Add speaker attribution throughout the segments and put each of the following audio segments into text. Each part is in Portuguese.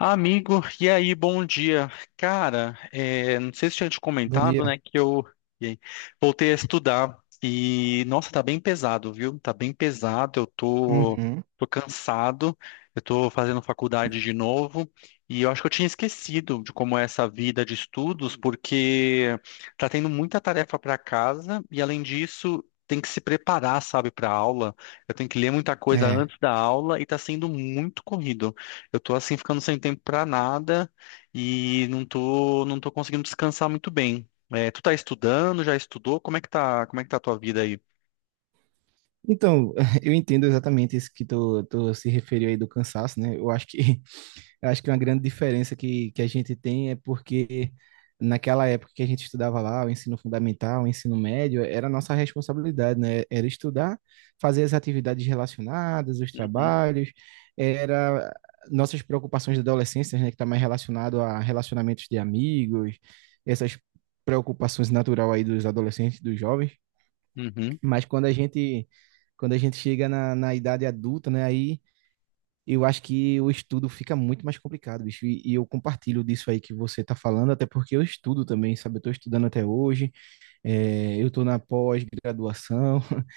Speaker 1: Amigo, e aí, bom dia. Cara, não sei se tinha te
Speaker 2: Bom
Speaker 1: comentado,
Speaker 2: dia.
Speaker 1: né, que eu e aí, voltei a estudar e, nossa, tá bem pesado, viu? Tá bem pesado,
Speaker 2: Uhum.
Speaker 1: tô cansado, eu tô fazendo faculdade de novo e eu acho que eu tinha esquecido de como é essa vida de estudos, porque tá tendo muita tarefa para casa e, além disso, tem que se preparar, sabe, para aula. Eu tenho que ler muita coisa
Speaker 2: É.
Speaker 1: antes da aula e tá sendo muito corrido. Eu tô assim ficando sem tempo pra nada e não tô conseguindo descansar muito bem. É, tu tá estudando, já estudou? Como é que tá, como é que tá a tua vida aí?
Speaker 2: Então, eu entendo exatamente isso que tu se referiu aí do cansaço, né? Eu acho que eu acho que uma grande diferença que a gente tem é porque naquela época que a gente estudava lá, o ensino fundamental, o ensino médio, era a nossa responsabilidade, né? Era estudar, fazer as atividades relacionadas, os
Speaker 1: Uhum,
Speaker 2: trabalhos, era nossas preocupações da adolescência, né? Que está mais relacionado a relacionamentos de amigos, essas preocupações natural aí dos adolescentes, dos jovens.
Speaker 1: uhum,
Speaker 2: Mas quando a gente chega na idade adulta, né, aí eu acho que o estudo fica muito mais complicado, bicho. E eu compartilho disso aí que você tá falando, até porque eu estudo também, sabe? Eu tô estudando até hoje, é, eu tô na pós-graduação.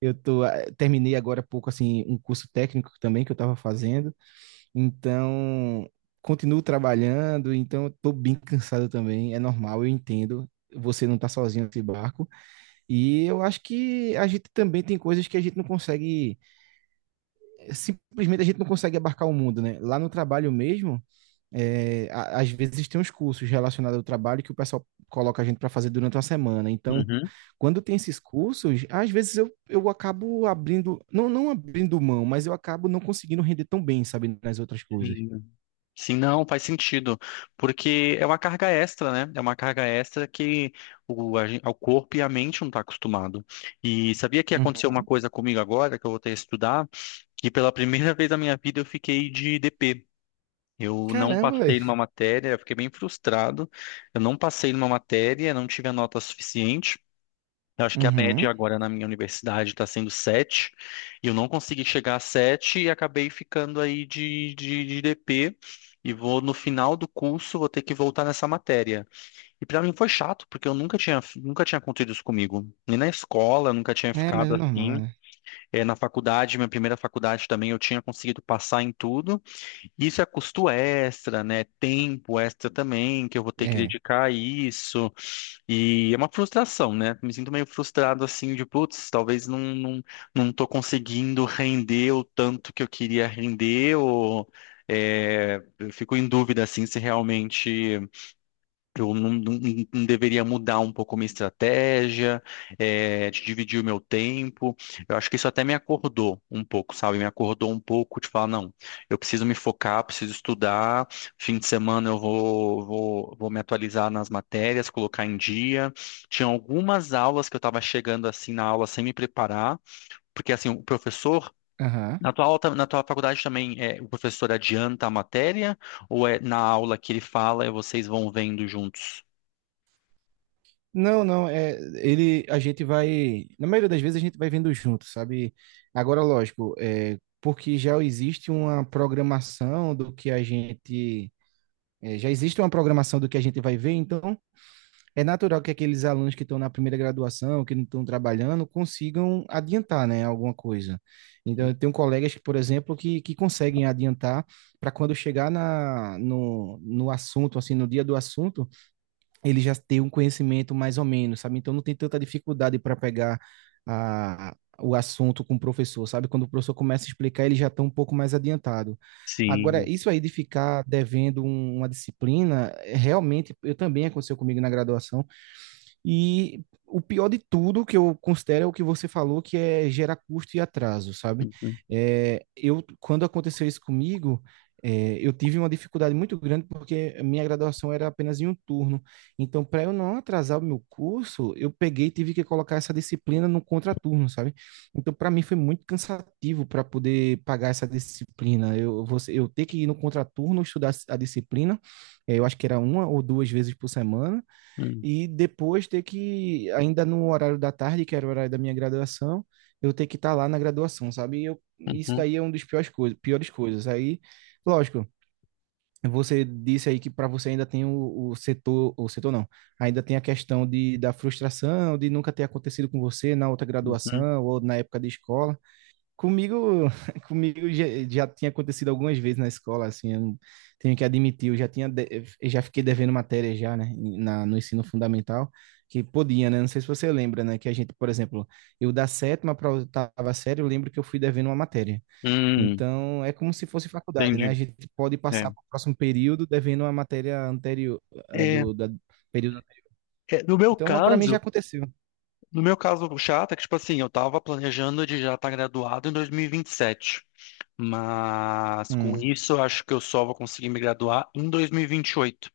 Speaker 2: Eu tô, terminei agora há pouco, assim, um curso técnico também que eu tava fazendo, então continuo trabalhando, então eu tô bem cansado também, é normal, eu entendo. Você não tá sozinho nesse barco, e eu acho que a gente também tem coisas que a gente não consegue, simplesmente a gente não consegue abarcar o mundo, né? Lá no trabalho mesmo, é, às vezes tem uns cursos relacionados ao trabalho que o pessoal coloca a gente para fazer durante uma semana. Então,
Speaker 1: uhum.
Speaker 2: quando tem esses cursos, às vezes eu acabo abrindo, não abrindo mão, mas eu acabo não conseguindo render tão bem, sabe, nas outras coisas.
Speaker 1: Sim. Sim, não, faz sentido, porque é uma carga extra, né? É uma carga extra que o corpo e a mente não tá acostumado. E sabia que aconteceu
Speaker 2: Uhum.
Speaker 1: uma coisa comigo agora, que eu vou ter que estudar, que pela primeira vez na minha vida eu fiquei de DP. Eu não
Speaker 2: Caramba,
Speaker 1: passei numa
Speaker 2: velho.
Speaker 1: matéria, eu fiquei bem frustrado. Eu não passei numa matéria, não tive a nota suficiente. Eu acho que a média
Speaker 2: Uhum.
Speaker 1: agora na minha universidade está sendo 7, e eu não consegui chegar a 7 e acabei ficando aí de DP. E vou no final do curso, vou ter que voltar nessa matéria. E para mim foi chato, porque eu nunca tinha acontecido isso comigo. Nem na escola, eu nunca tinha
Speaker 2: É, mas é
Speaker 1: ficado
Speaker 2: normal,
Speaker 1: assim.
Speaker 2: né?
Speaker 1: Na faculdade, minha primeira faculdade também, eu tinha conseguido passar em tudo. Isso é custo extra, né? Tempo extra também, que eu vou ter que
Speaker 2: É.
Speaker 1: dedicar a isso. E é uma frustração, né? Me sinto meio frustrado assim de, putz, talvez não tô conseguindo render o tanto que eu queria render, ou eu fico em dúvida assim se realmente. Eu não, não- não deveria mudar um pouco minha estratégia, de dividir o meu tempo. Eu acho que isso até me acordou um pouco, sabe? Me acordou um pouco de falar, não, eu preciso me focar, preciso estudar. Fim de semana eu vou me atualizar nas matérias, colocar em dia. Tinha algumas aulas que eu estava chegando assim na aula sem me preparar, porque assim, o professor.
Speaker 2: Aham.
Speaker 1: Na na tua faculdade também o professor adianta a matéria ou é na aula que ele fala e vocês vão vendo juntos?
Speaker 2: Não, não, é, ele, a gente vai, na maioria das vezes a gente vai vendo junto, sabe? Agora, lógico, é, porque já existe uma programação do que a gente, é, já existe uma programação do que a gente vai ver, então é natural que aqueles alunos que estão na primeira graduação, que não estão trabalhando, consigam adiantar, né, alguma coisa. Então, eu tenho colegas, que, por exemplo, que conseguem adiantar para quando chegar no no assunto, assim, no dia do assunto, ele já tem um conhecimento mais ou menos, sabe? Então não tem tanta dificuldade para pegar a, o assunto com o professor, sabe? Quando o professor começa a explicar, ele já está um pouco mais adiantado. Agora,
Speaker 1: Sim.
Speaker 2: isso aí de ficar devendo uma disciplina, é, realmente, eu também aconteceu comigo na graduação, e o pior de tudo que eu considero é o que você falou, que é gera custo e atraso, sabe?
Speaker 1: Uhum,
Speaker 2: É, eu, quando aconteceu isso comigo, é, eu tive uma dificuldade muito grande porque a minha graduação era apenas em um turno. Então, para eu não atrasar o meu curso, eu peguei e tive que colocar essa disciplina no contraturno, sabe? Então, para mim foi muito cansativo para poder pagar essa disciplina. Eu, você, eu ter que ir no contraturno estudar a disciplina, eu acho que era uma ou duas vezes por semana,
Speaker 1: uhum,
Speaker 2: e depois ter que, ainda no horário da tarde, que era o horário da minha graduação, eu ter que estar lá na graduação, sabe? E eu, isso
Speaker 1: uhum,
Speaker 2: daí é um dos piores coisas, piores coisas. Aí, lógico, você disse aí que para você ainda tem o setor não, ainda tem a questão de, da frustração, de nunca ter acontecido com você na outra
Speaker 1: uhum.
Speaker 2: graduação ou na época de escola. Comigo, já tinha acontecido algumas vezes na escola, assim, eu não- tenho que admitir, eu já fiquei devendo matéria já, né, na, no ensino fundamental, que podia, né, não sei se você lembra, né, que a gente, por exemplo, eu da sétima para a oitava série, eu lembro que eu fui devendo uma matéria.
Speaker 1: Hum,
Speaker 2: Então, é como se fosse faculdade, né, a
Speaker 1: entendi.
Speaker 2: gente pode
Speaker 1: É.
Speaker 2: passar para o próximo período devendo uma matéria anterior, ah,
Speaker 1: É,
Speaker 2: do, da período anterior.
Speaker 1: no meu
Speaker 2: Então, para mim já
Speaker 1: caso,
Speaker 2: aconteceu.
Speaker 1: no meu caso chato é que, tipo assim, eu tava planejando de já estar graduado em dois mil e vinte e sete. Mas com
Speaker 2: Hum,
Speaker 1: isso, eu acho que eu só vou conseguir me graduar em 2028,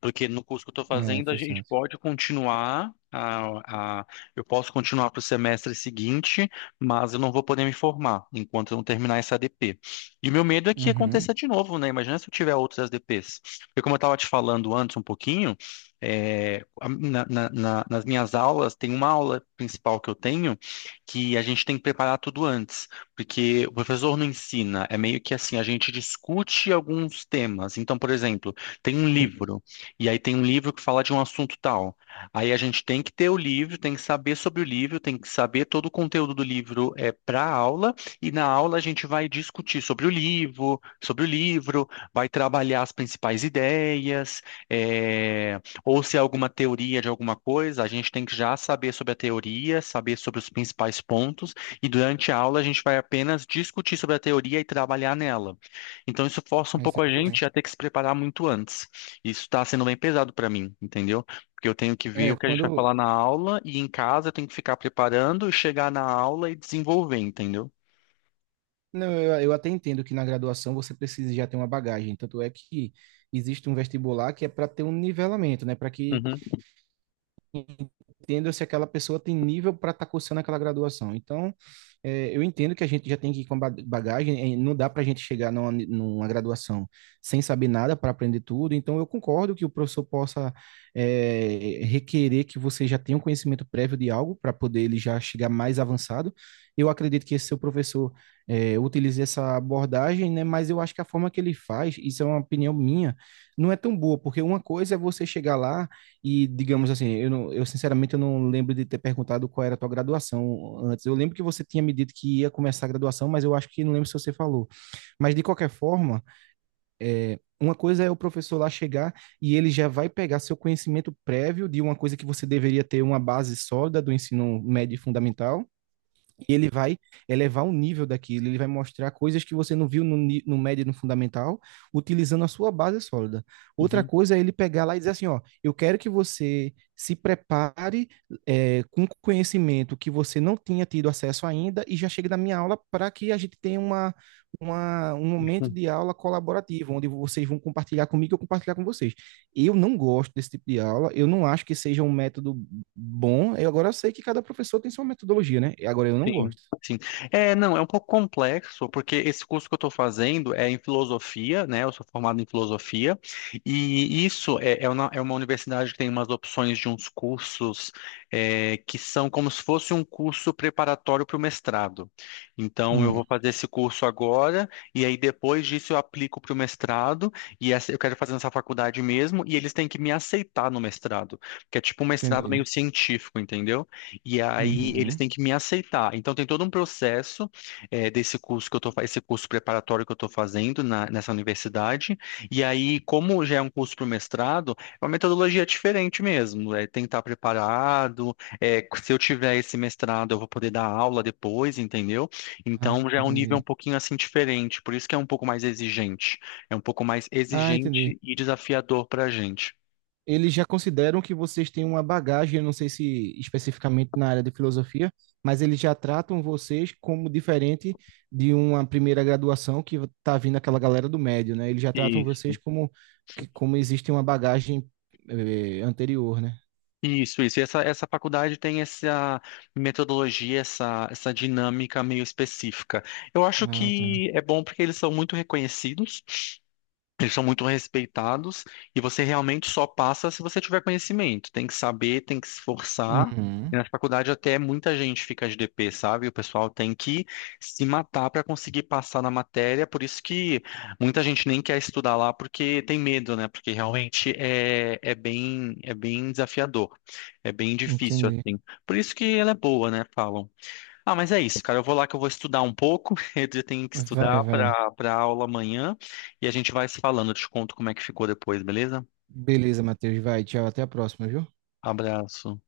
Speaker 1: porque no curso que eu estou
Speaker 2: é
Speaker 1: fazendo, a gente
Speaker 2: frustrante.
Speaker 1: pode continuar, a- eu posso continuar para o semestre seguinte, mas eu não vou poder me formar enquanto eu não terminar essa ADP. E o meu medo é que
Speaker 2: Uhum,
Speaker 1: aconteça de novo, né? Imagina se eu tiver outras ADPs. Porque como eu estava te falando antes um pouquinho, nas minhas aulas, tem uma aula principal que eu tenho que a gente tem que preparar tudo antes. Porque o professor não ensina, é meio que assim, a gente discute alguns temas. Então, por exemplo, tem um livro, e aí tem um livro que fala de um assunto tal. Aí a gente tem que ter o livro, tem que saber sobre o livro, tem que saber todo o conteúdo do livro é para a aula, e na aula a gente vai discutir sobre o livro, vai trabalhar as principais ideias, é, ou se é alguma teoria de alguma coisa, a gente tem que já saber sobre a teoria, saber sobre os principais pontos e durante a aula a gente vai apenas discutir sobre a teoria e trabalhar nela. Então isso força um
Speaker 2: isso
Speaker 1: pouco
Speaker 2: é
Speaker 1: a
Speaker 2: muito ruim.
Speaker 1: gente a ter que se preparar muito antes. Isso está sendo bem pesado para mim, entendeu? Porque eu tenho que ver
Speaker 2: É,
Speaker 1: o que a gente vai
Speaker 2: quando,
Speaker 1: falar na aula e em casa eu tenho que ficar preparando e chegar na aula e desenvolver, entendeu?
Speaker 2: não, eu até entendo que na graduação você precisa já ter uma bagagem, tanto é que existe um vestibular que é para ter um nivelamento, né? Para que
Speaker 1: Uhum,
Speaker 2: entenda se aquela pessoa tem nível para estar tá cursando aquela graduação. Então, é, eu entendo que a gente já tem que ir com bagagem, é, não dá para a gente chegar numa graduação sem saber nada para aprender tudo. Então, eu concordo que o professor possa requerer que você já tenha um conhecimento prévio de algo para poder ele já chegar mais avançado. Eu acredito que esse seu professor utilize essa abordagem, né? Mas eu acho que a forma que ele faz, isso é uma opinião minha, não é tão boa, porque uma coisa é você chegar lá e, digamos assim, eu, não, eu sinceramente eu não lembro de ter perguntado qual era a tua graduação antes. Eu lembro que você tinha me dito que ia começar a graduação, mas eu acho que não lembro se você falou. Mas, de qualquer forma, uma coisa é o professor lá chegar e ele já vai pegar seu conhecimento prévio de uma coisa que você deveria ter uma base sólida do ensino médio e fundamental e ele vai elevar o nível daquilo, ele vai mostrar coisas que você não viu no, no médio e no fundamental, utilizando a sua base sólida. Outra
Speaker 1: uhum.
Speaker 2: coisa é ele pegar lá e dizer assim, ó, eu quero que você se prepare com conhecimento que você não tinha tido acesso ainda e já chegue na minha aula para que a gente tenha um momento de aula colaborativo, onde vocês vão compartilhar comigo e eu compartilhar com vocês. Eu não gosto desse tipo de aula, eu não acho que seja um método bom. Eu agora eu sei que cada professor tem sua metodologia, né? E agora eu não
Speaker 1: Sim,
Speaker 2: gosto.
Speaker 1: sim. É, não, é um pouco complexo, porque esse curso que eu estou fazendo é em filosofia, né? Eu sou formado em filosofia, e isso é uma universidade que tem umas opções de uns cursos que são como se fosse um curso preparatório para o mestrado. Então, eu
Speaker 2: Hum,
Speaker 1: vou fazer esse curso agora, e aí depois disso eu aplico para o mestrado, e essa, eu quero fazer nessa faculdade mesmo, e eles têm que me aceitar no mestrado, que é tipo um mestrado
Speaker 2: entendi.
Speaker 1: meio científico, entendeu? E aí eles
Speaker 2: Uhum.
Speaker 1: têm que me aceitar. Então tem todo um processo eh, desse curso que eu tô, fa- esse curso preparatório que eu estou fazendo nessa universidade. E aí, como já é um curso para o mestrado, é uma metodologia diferente mesmo. É tentar preparado. Se eu tiver esse mestrado, eu vou poder dar aula depois, entendeu?
Speaker 2: Ah,
Speaker 1: Então já é um nível um
Speaker 2: entendi.
Speaker 1: pouquinho assim diferente. Por isso que é um pouco mais exigente. É um pouco mais
Speaker 2: Ah, entendi.
Speaker 1: exigente e desafiador para a gente.
Speaker 2: Eles já consideram que vocês têm uma bagagem, eu não sei se especificamente na área de filosofia, mas eles já tratam vocês como diferente de uma primeira graduação que tá vindo aquela galera do médio, né? Eles já tratam vocês como que como existe uma bagagem anterior, né?
Speaker 1: Isso, isso. E essa faculdade tem essa metodologia, essa dinâmica meio específica. Eu acho
Speaker 2: Ah, tá.
Speaker 1: que é bom porque eles são muito reconhecidos. Eles são muito respeitados e você realmente só passa se você tiver conhecimento. Tem que saber, tem que se esforçar. E
Speaker 2: Uhum.
Speaker 1: na faculdade até muita gente fica de DP, sabe? O pessoal tem que se matar para conseguir passar na matéria. Por isso que muita gente nem quer estudar lá porque tem medo, né? Porque realmente é bem desafiador, é bem difícil
Speaker 2: Entendi.
Speaker 1: assim. Por isso que ela é boa, né? Falam. Ah, mas é isso, cara. Eu vou lá que eu vou estudar um pouco. Eu já tenho que
Speaker 2: Vai,
Speaker 1: estudar
Speaker 2: vai.
Speaker 1: para aula amanhã e a gente vai se falando. Eu te conto como é que ficou depois, beleza?
Speaker 2: Beleza, Matheus. Vai, tchau. Até a próxima, viu?
Speaker 1: Abraço.